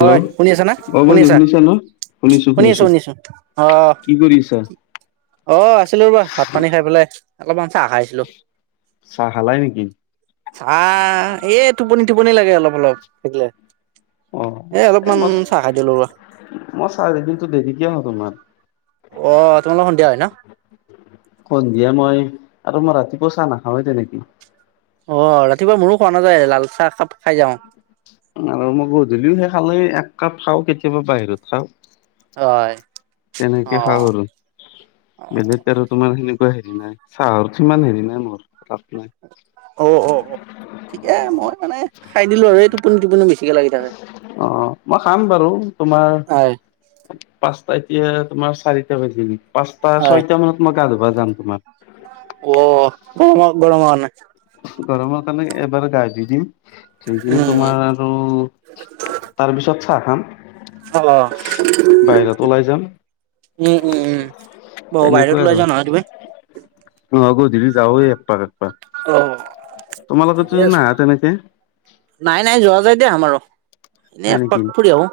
হয় হেল্ল' শুনি আছা নে অ শুনি বন্ধু আছা? শুনিছা ন শুনিছো শুনি আছো শুনিছো শুনি আছো আহ কি কৰি আছা অ আছিলো ৰ'বা ভাত পানী খাই পেলাই অলপমান চাহ খাইছিলো। চাহ খালাই নেকি? চাহ এই টোপনি টোপনি লাগে অলপ অলপ সেইকাৰণে। অ এ অলপমান চাহ খাই দিলো ৰ'বা। মই চাহ কিন্তু দেৰিকে খাও তোমাৰ। অ তোমালোকৰ সন্ধিয়া হয় না? সন্ধিয়া মই আৰু মই ৰাতিপুৱা চাহ নাখাওৱে তেনেকে। অ ৰাতিপুৱা মোৰো খোৱা নাযায় লাল চাহ একাপ খাই যাওঁ আৰু মই গধূলিও সেই খালে একাপ খাও কেতিয়াবা বাহিৰত খাওঁ। হয়। অ' তেনেকে খাওঁ আৰু। বেলেগে আৰু তোমাৰ সেনেকুৱা হেৰি নাই চাহৰ ইমান হেৰি নাই মোৰ ৰাপ নাই অ অ অ ঠিকে মই মানে খাই দিলো আৰু এই টোপনি টোপনি বেছি অঁ মই খাম বাৰু তোমাৰ হয় পাঁচটা এতিয়া তোমাৰ চাৰিটা বাজিল পাঁচটা হয় ছয়টা মানত মই গা ধুবা যাম তোমাৰ অ গৰম গৰমৰ কাৰণে গৰমৰ কাৰণে এবাৰ গা ধুই দিম ধুই কেনে তোমাৰ উম আৰু তাৰপিছত চাহ খাম। অহ। বাহিৰত ওলাই যাম উম উম, বৰ বাহিৰত ওলাই যোৱা নহয় তমি? অঁ গধূলি যাওঁৱেই একপাক একপাক। অ। তোমালোকতো ঠিকে আছে। নাহা তেনেকে? নাই নাই যোৱা যায় দিয়া আমাৰো এনেই হয় এক নেকি পাক ফুৰি আহো।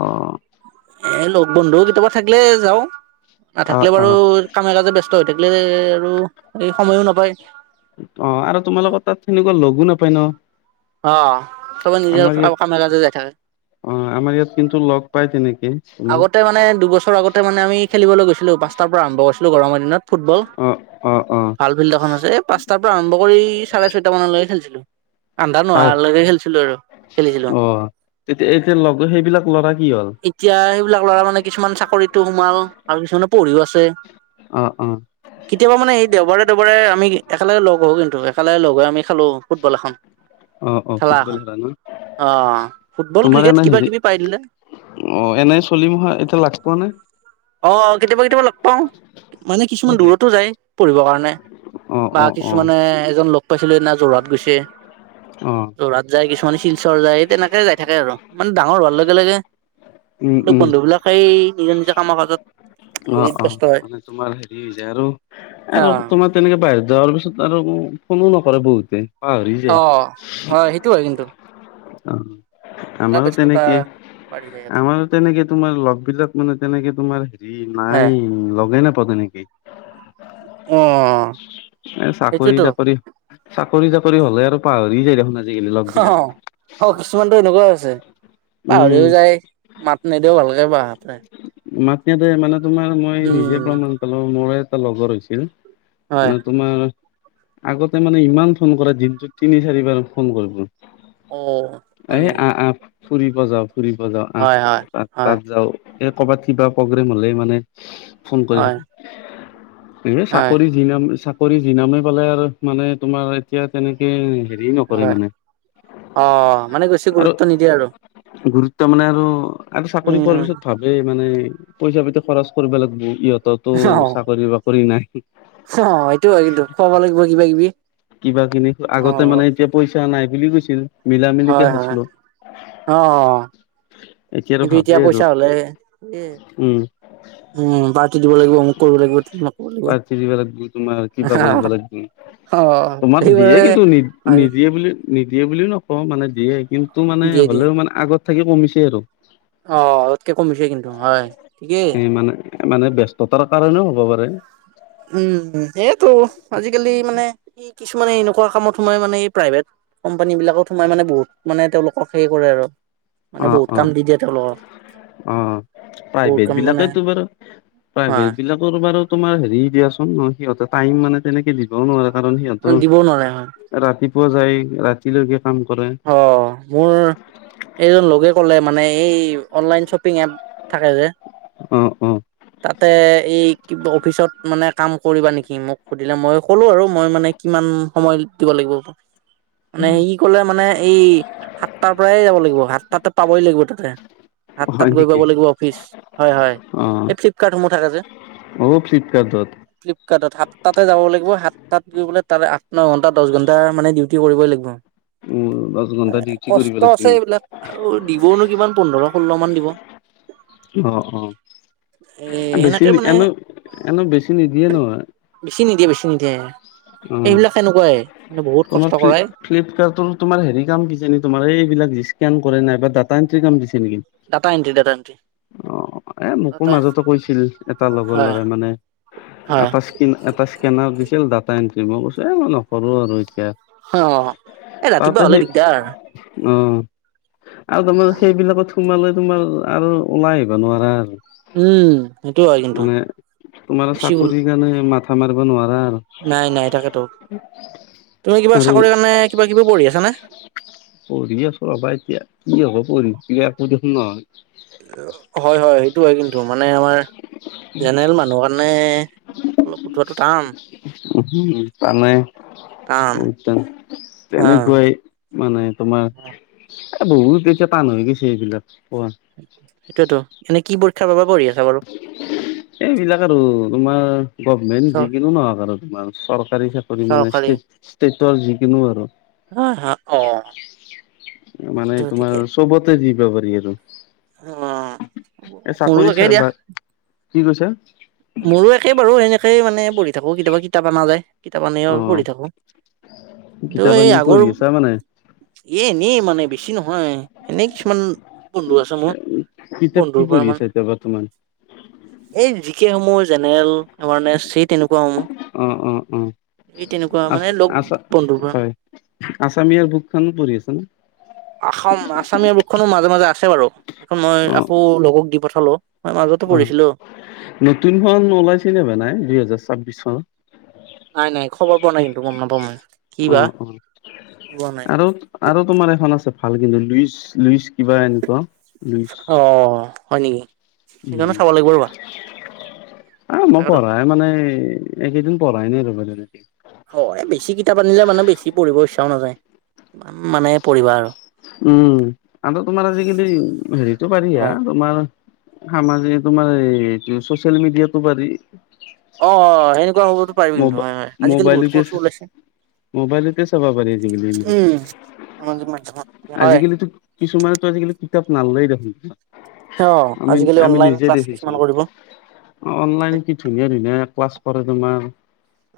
অ এ লগ বন্ধু কেতিয়াবা থাকিলে যাওঁ অ নাথাকিলে অ বাৰু কামে কাজে ব্যস্ত হৈ থাকিলে আৰু এই সময়ো নাপায় অঁ আৰু তোমালোকৰ তাত সেনেকুৱা লগো নাপায় ন? অ চবে নিজৰ কামে কাজে যাই থাকে। অঁ আমাৰ ইয়াত কিন্তু লগ পাই তেনেকে। তোমাৰ আগতে মানে দুবছৰ আগতে মানে আমি খেলিবলৈ গৈছিলো, পাঁচটাৰ পৰা আৰম্ভ কৰিছিলো গৰমৰ দিনত ফুটবল। অঁ। ভাল ফিল্ড এখন আছে এই পাঁচ তাৰ পৰা আৰম্ভ কৰি চাৰে ছয়টা মানলৈ খেলিছিলোঁ আন্ধাৰ তাত নোহোলৈকে খেলিছিলোঁ আৰু খেলিছিলোঁ। অ তেতিয়া এতিয়া লগ সেইবিলাক ল'ৰা কি হ'ল? এতিয়া সেইবিলাক ল'ৰা মানে কিছুমান চাকৰিতো সোমাল, আৰু কিছুমানে পঢ়িও আছে। অ', অ'। কেতিয়াবা মানে এই দেওবাৰে দেওবাৰে আমি একেলগে লগ হওঁ কিন্তু একেলগে লগ হৈ আমি খেলোঁ ফুটবল এখন অ অ খেলা ফুটবল এখন ন অ', ফুটবল, তোমাৰ ক্ৰিকেট এনে কিবা হেৰি কিবি পাই দিলে। অ', এনেই চলিম হয়, এতিয়া লাগ পোৱা নাই। অ', কেতিয়াবা কেতিয়াবা লগ পাওঁ। মানে কিছুমান নে দূৰতো যায় পঢ়িবৰ কাৰণে অ বা অ অ কিছুমানে এজন লগ পাইছিলোঁ এইদিনা যোৰহাট গৈছে। অ'। যোৰহাট যায় কিছুমান শিলচৰ যায় তেনেকে যায় থাকে আৰু মানে ডাঙৰ হোৱাৰ লগে, লগে উম এই উম বন্ধুবিলাক‌ এই নিজৰ, নিজৰ কামৰ মাজত অ', অ', মানে তোমাৰ হেৰি হৈ যায় আৰু, অ আৰু তোমাৰ তেনেকে বাহিৰ যোৱাৰ পিছত আৰু ফোনো নকৰে বহুতে পাহৰি যায়। টো হয়, কিন্তু। অ', পুৰা আমাৰো ব্যস্ততা তেনেকেই বাঢ়ি যায় সিহঁতৰ আমাৰো তেনেকে তোমাৰ লগবিলাক মানে তেনেকে তোমাৰ হেৰি হে নাই। লগেই নেপাওঁ তেনেকেই এ, অ চাকৰি সেইটোৱেতো তাকৰি চাকৰি তাকৰি হ'লে আৰু পাহৰি যায়, দেখোন আজি অহ, অ', কিছুমানতো এনেকুৱাও আছে উম পাহৰিও যায়। মাত নিদিয়েও ভালকে [unintelligible] মাত [unintelligible] মানে তোমাৰ মই নিজে উম প্ৰমাণ পালোঁ মোৰে এটা লগৰ হৈছিল হয় মানে তোমাৰ আগতে মানে ইমান ফোন কৰে দিনটোত তিনি চাৰিবাৰ ফোন কৰিব। অ এ, হয় নেকি আ, আ, ফুৰিব যাওঁ, ফুৰিব যাওঁ আ, হয় হয় তাত হয় তাত যাওঁ। এ কৰ'বাত কিবা প্ৰগ্ৰেম হ'লে মানে ফোন কৰি হয় থাক এই হয় চাকৰি [unintelligible] চাকৰি যি নামে পালে আৰু মানে তোমাৰ এতিয়া তেনেকে হেৰি নকৰে হয় মানে। অ', মানে বেছি আৰু গুৰুত্ব নিদিয়ে আৰু। গুৰুত্ব মানে আৰু আৰু চাকৰি পোৱাৰ উম পিছত ভাব মানে পইচা পাতি খৰচ কৰিব লাগব ইহঁতৰতো অ চাকৰি বাকৰি নাই। অ', এইটো হয়, কিন্তু খোৱাব লাগিব কিবা কিবি। কিবা কিনি অ আগতে মানে এতিয়া পইচা নাই বুলি কৈছিল মিলা মিলিকে হয় হয় খাইছিলোঁ। অ', অ'। এতিয়া আৰু ভাবেই আৰু উম। উম পাৰ্টি দিব লাগিব অমুক কৰিব লাগিব তমুক কৰিব পাৰ্টি দিব লাগব তোমাৰ কিবা লাগিব কৰিব [unintelligible] অ তোমাৰ দিয়ে সেইবাবে কিন্তু হয় নি-নিদিয়ে বুলি নিদিয়ে বুলিও নকওঁ, মানে দিয়ে কিন্তু মানে দিয়ে দিয়ে হ'লেও মানে আগত থাকি কমিছে আৰু। অ', আগতকে কমিছে কিন্তু হয়, ঠিকেই। সেই মানে মানে ব্যস্ততাৰ কাৰণেও হ'ব পাৰে। উম, এইটো আজিকালি মানে ই কিছুমানে এনেকুৱা কামত সোমাই মানে এই প্ৰাইভেত কোম্পানী বিলাকত সোমাই মানে বহুত মানে তেওঁলোকক সেই কৰে আৰু। মানে অ বহুত অ কাম দি দিয়ে তেওঁলোকক। অ', বহুত প্ৰাইভেত কাম মানে বিলাকেইতো বাৰু হয় প্ৰাইভেত বিলাক [unintelligible] বাৰো তোমাৰ হেৰি দিয়াচোন ন, সিহঁতে টাইম মানে। তেনেকে দিবও নোৱাৰে কাৰণ দিবও নোৱাৰে হয় সিহঁতৰ ৰাতিপুৱা যায় ৰাতিলৈকে কাম কৰে। অ, মোৰ এইজন লগে ক'লে মানে এই অনলাইন শ্বপিং এপ থাকে যে। অ', অ'। তাতে এই কিবা অফিচত মানে কাম কৰিবা নেকি, মোক সুধিলে মই ক'লো আৰু মই মানে কিমান সময় দিব লাগিব। আ, মানে হে কি কলে? মানে এই সাতটাৰ পৰাই যাব লাগিব। সাতটাতে পাবই লাগিব তাতে। সাতটাত হয় গৈ পাব নেকি লাগিব। অফিচ হয়, হয়, অ এই ফ্লিপকাৰ্টসমূহ থাকে যে। অ [unintelligible] ফ্লিপকাৰ্টত সাতটাতে যাব লাগিব, সাতটাত গৈ পেলাই লে তাত আঠ ন ঘণ্টা, দহ ঘণ্টা মানে ডিউটি কৰিবই লাগিব। উ, দচ ঘন্ণ্টা ডউটি কৰিব কষ্ট আছে লাগি। এইবিলাক আৰু দিবওনো কিমান পোন্ধৰ, ষোল্ল মান দিব। অ', অ'। এ বেছি সেনেকে মানে এনে, এনে, বেছি নিদিয়ে নহয়। বেছি নিদিয়ে বেছি নিদিয়ে অ এইবিলাক সেনেকুৱাই মানে বহুত কষ্ট কৰা। ফ্লিপকাৰ্ট তৰ তোমাৰ হেৰি কাম দিছে নে, তোমাৰ এইবিলাক স্কেন কৰে নাই বা ডাটা এন্ট্ৰি কাম দিছে নেকি। Data entry, data entry. অ, এ, মোকো ডাটা মাজতে কৈছিল এটা লগৰ হয় ল'ৰা মানে। হয় এটা, এটা স্কেনাৰ দিছিল ডাটা এন্ট্ৰি মই কৈছো, এ, মই নকৰো আৰু এতিয়া। অ, এ, তাতে ৰাতিপুৱা সেই হ'লে দিগদাৰ। অ, আৰু তোমাৰ সেইবিলাকত সোমালে তোমাৰ আৰু ওলাই আহিব নোৱাৰা আৰু। উম, সেইটো হয় কিন্তু বেছি হ'ল। সেইকাৰণে মাথা মাৰিব নোৱাৰা আৰু। নাই, নাই, তাকে, তোক, তুমি কিবা আৰু চাকৰিৰ কাৰণে কিবা, কিবি পঢ়ি আছা নে? পঢ়ি আছো ৰ'বা। এতিয়া কি হব পঢ়ি একো দেখোন নহয়। হয়, হয়, সেইটো হয়, কিন্তু মানে আমাৰ জেনেৰেল মানুহৰ কাৰণে অলপ উঠোৱাটো টান। অহ। মানে টান বহুত হা তেনেকুৱাই। মানে তোমাৰ এ, বহুত এতিয়া টান হৈ গৈছে, এইবিলাক কোৱা? সেইটোয়েতো এনে কি বোৰ্ত [unintelligible] এইবিলাক আৰু তোমাৰ গভমেন্ট চৰ যিকোনো নহক আৰু। চৰকাৰী, চাকৰি মানে চৰকাৰী ষ্টেটৰ যিকিনো আৰু হয় হয় অ মানে তাকেতো ঠিকে তোমাৰ চবতে দিবা পাৰি আৰু। অ, এ সৰু চাকৰি একে চাই দিয়া। বা কি কৈছে? মোৰো একে বাৰু সেনেকেই মানে পঢ়ি থাকোঁ কেতিয়াবা কিতাপ অনা যায়। কিতাপ আনি অ' পঢ়ি থাকো। কিন্তু কিতাপ এই আনি আগৰ পঢ়ি আছা মানে? এ, এনেই মানে বেছি নহয়। এনেই কিছুমান বন্ধু আছে মোৰ। কিতাপ কি বন্ধুৰ পৰা পঢ়ি মানে আছে, এতিয়া বৰ্তমান। এই জিকেই সমূহ জেনেৰেলে [unintelligible] চিট। তেনেকুৱাও অ' অ' অ' সমূহ এই তেনেকুৱা আ মানে লগ আছা বন্ধুবোৰ। হয় আছামিয়াৰ বুক খনো পঢ়িছোন। আসাম আসামীয়া বোকখনো মাজে, মাজে আছে বাৰু, সেইখন মই অ' আকৌ লগক দি পঠালো। মই মাজতো পঢ়িছিলো। নতুনখনন ওলাইছে নে বা নাই দুহেজাৰ ছাব্বিশ চনত। নাই, নাই, খবৰ পোৱা নাই কিন্তু, গম নাপাম ময়। অঁ' অঁ' আৰু- আৰু তোমাৰ এখন আছে ভাল কিন্তু লুইচ লুইচ কিবা এনেকুৱা। লুইচ অঁ হয় নেকি? সেইকাৰণে উম' চাব লাগিব ৰবা এহ মই তাকেতো পঢ়াই- নাই মানে এইকেইদিন পঢ়াই নাই ৰ'বা তেনেকে। অ' এ বেছি কিতাপ আনিলে মানে বেছি পঢ়িব ইচ্ছাও নাযায়, কিমান মানে পঢ়িবা আৰু। উম' আৰু তোমাৰ আজিকালি হেৰিটো পাৰি হাঁ হয় তোমাৰ- আমাৰ যে তোমাৰ এইটো চচিয়েল মিডিয়াটো পাৰি। অঁ অঁ সেনেকুৱা হবোটো পাৰি কিন্তু, ম'বা হয় হয়, আজিকালি বহুত মোবাইলতে কৰ্চো ওলাইছে। মোবাইলতে চাব পাৰি আজিকালি, উম সামাজিক মাধ্যমত হয় আজিকালিটো- কিছুমানেতো আজিকালি কিতাপ নললেই অ দেখোন। আমি আজিকালি আমি অনলাইন নিজেই ক্লাছ কিছুমান দেখিছো। কৰিব হয় অনলাইন কি ধুনীয়া ধুনীয়া ক্লাছ কৰে তোমাৰ।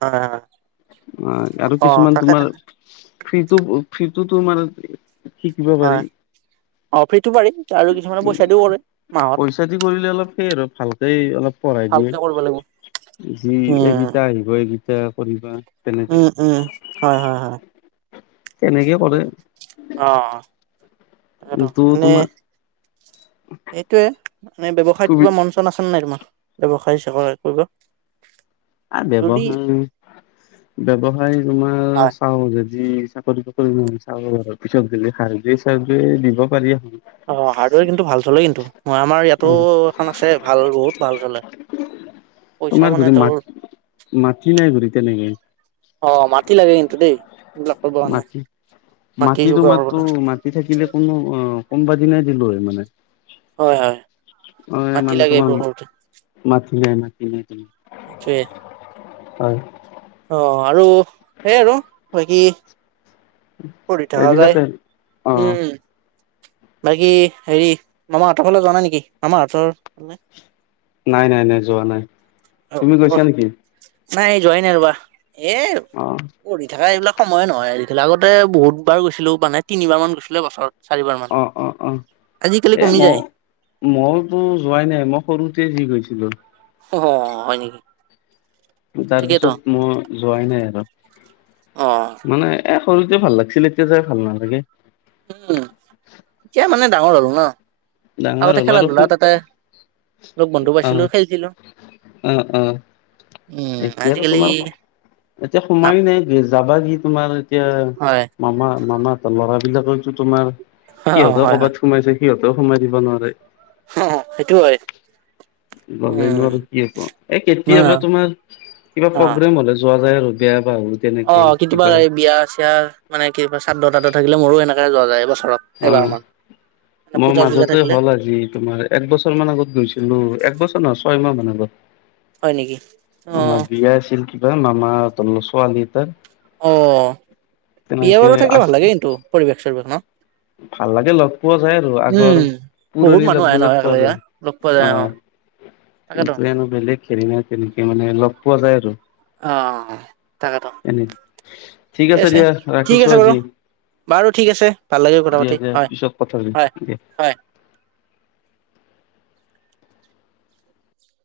হয় হয়। অঁ' আৰু অ কিছুমান তাকে তোমাৰ তাকে ফ্ৰিটো ফ্ৰিটো তোমাৰ- শিকিব পাৰি। হয়। অ ফ্ৰীটো পাৰি আৰু কিছুমানে উম পইচা দিও কৰে মাহত পইচা দি কৰিলে অলপ সেই আৰু ভাল। তেই অলপ পঢ়াই দিয়ে ভালকে কৰিব লাগিব। যি উম এইকেইটা আহিব এইকেইটা কৰিবা। তেনেকে উম উম' হয় হয় হয়। তেনেকে কৰে অঁ অঁ তাকেটো কিন্তু তোমাৰ এনে- সেইটোৱে মানে ব্যৱসায়ত সুবি কিবা মন চন আছে নে নাই তোমাৰ ব্যৱসায় স্যবসায় কৰিব? আ যদি ব্যৱসায় ব্যৱসায় তোমাৰ হয় চাওঁ যদি চাকৰিটো- কৰি লয় চাওঁ আৰু পিছত যদি হাৰ্ডৱেৰ চাৰ্ডৱেৰ দিব পাৰি এখন। অঁ' হাৰ্ডৱেৰ কিন্তু ভাল চলে কিন্তু, অঁ আমাৰ ইয়াতো অ এখন আছে ভাল বহুত ভাল চলে। পইচা তোমাৰ মানে ঘৰি মাত তেওঁৰ- মাটি নাই ঘুৰি তেনেকে। অঁ' মাটি লাগে কিন্তু দেই। এইবিলাক কৰিব কাৰণে মাটি, মাটি যোগাৰ তোমাৰটো কৰিবলৈ মাত- টি থাকিলে কোনো অঁ কোনোবাদিনাই দিলো হয় মানে। হয় হয়, অ মাটি মানে লাগে তোমাৰ এইবোৰ কৰোতে। মাটি নাই মাটি নাই তেনে। সেটোৱে। হয়। অঁ' আৰু সেই আৰু বাকী- পঢ়ি থকা যায়, এইবিলাকে অ উম'। বাকী হেৰি মামাহঁতৰ ফালে যোৱা নাই নেকি? মামাহঁতৰ ফালে। নাই নাই নাই যোৱা নাই। অ তুমি গৈছা অ' নেকি নাই এই যোৱাই নাই ৰবা, এই- অ পঢ়ি থাকা এইবিলাক সময়ে নহয় আজিকালি, আগতে বহুত বাৰ গৈছিলো মানে তিনিবাৰ মান গৈছিলোৱে বছৰত। চাৰিবাৰ মান, অ অ অ আজিকালি এ কমি ম যায়। মইতো যোৱাই নাই মই সৰুতে যি গৈছিলো। অ', হয় নেকি? তাৰ ঠিকেইতো পিছত মই যোৱাই নাই আৰু অ মানে এ সৰুতে ভাল লাগিছিল। এতিয়া যাই ভাল নালাগে। উম', এতিয়া মানে ডাঙৰ হ'ল ন ডাঙৰ আগতে হ'ল খেলা আৰু সু ধূলা তাতে লগ বন্ধু অ পাইছিলো খেলিছিলো। অ অ উম এতিয়াতো আজিকালি তোমাৰ এতিয়া নাপ সময় নাই, যাবা কি তোমাৰ এতিয়া হয় মামা মামাহঁতৰ ল'ৰাবিলাকেওটো তোমাৰ হয় সিহঁতেও হয় হয় ক'বাত সোমাইছে সিহঁতেও সোমাই দিব নোৱাৰে। অ', সেইটো হয়। উম [unintelligible] এ, অ কেতিয়াবা তোমাৰ, কিবা অ প্ৰগ্ৰেম হলে যোৱা যায় আৰু [unintelligible] অ', কেতিয়াবা কিবা বিয়া চিয়া মানে কিবা চাদ্ধ তাদ্দ থাকিলে মোৰো সেনেকে যোৱা যায়। বছৰত অ', মই মাজতে থাকিলে হ'ল আজি তোমাৰ। এক বছৰ মান আগত গৈছিলো। একবছৰ নহয় ছয় মাহ মান আগত। হয় নেকি অ আমাৰ বিয়া আছিল। কিবা মামাহঁতৰ ছোৱালীৰ তাত অ', বিয়া বাৰু থাকিলে আছ ভাল লাগে কিন্তু পৰিৱেশ চৰিবেশ ন ভাল লাগে লগ পোৱা যায়, আৰু উম আগৰ বহুত পুৰণি মানুহ লগ আহে বিলাক নহয় পোৱা একেলগে যায়। লগ পোৱা যায় অ', তাকেতো কিন্তু এনো বেলেগ [unintelligible] তেনেকে মানে লগ পোৱা যায়, আৰু অ', এনে। ঠিক আছে দিয়া [unintelligible] ঠিক ৰাখিছো আছে বাৰু আজি বাৰু ঠিক আছে, ভাল লাগে কথা দিয়া পাতি হয়। হয় [unintelligible] হয়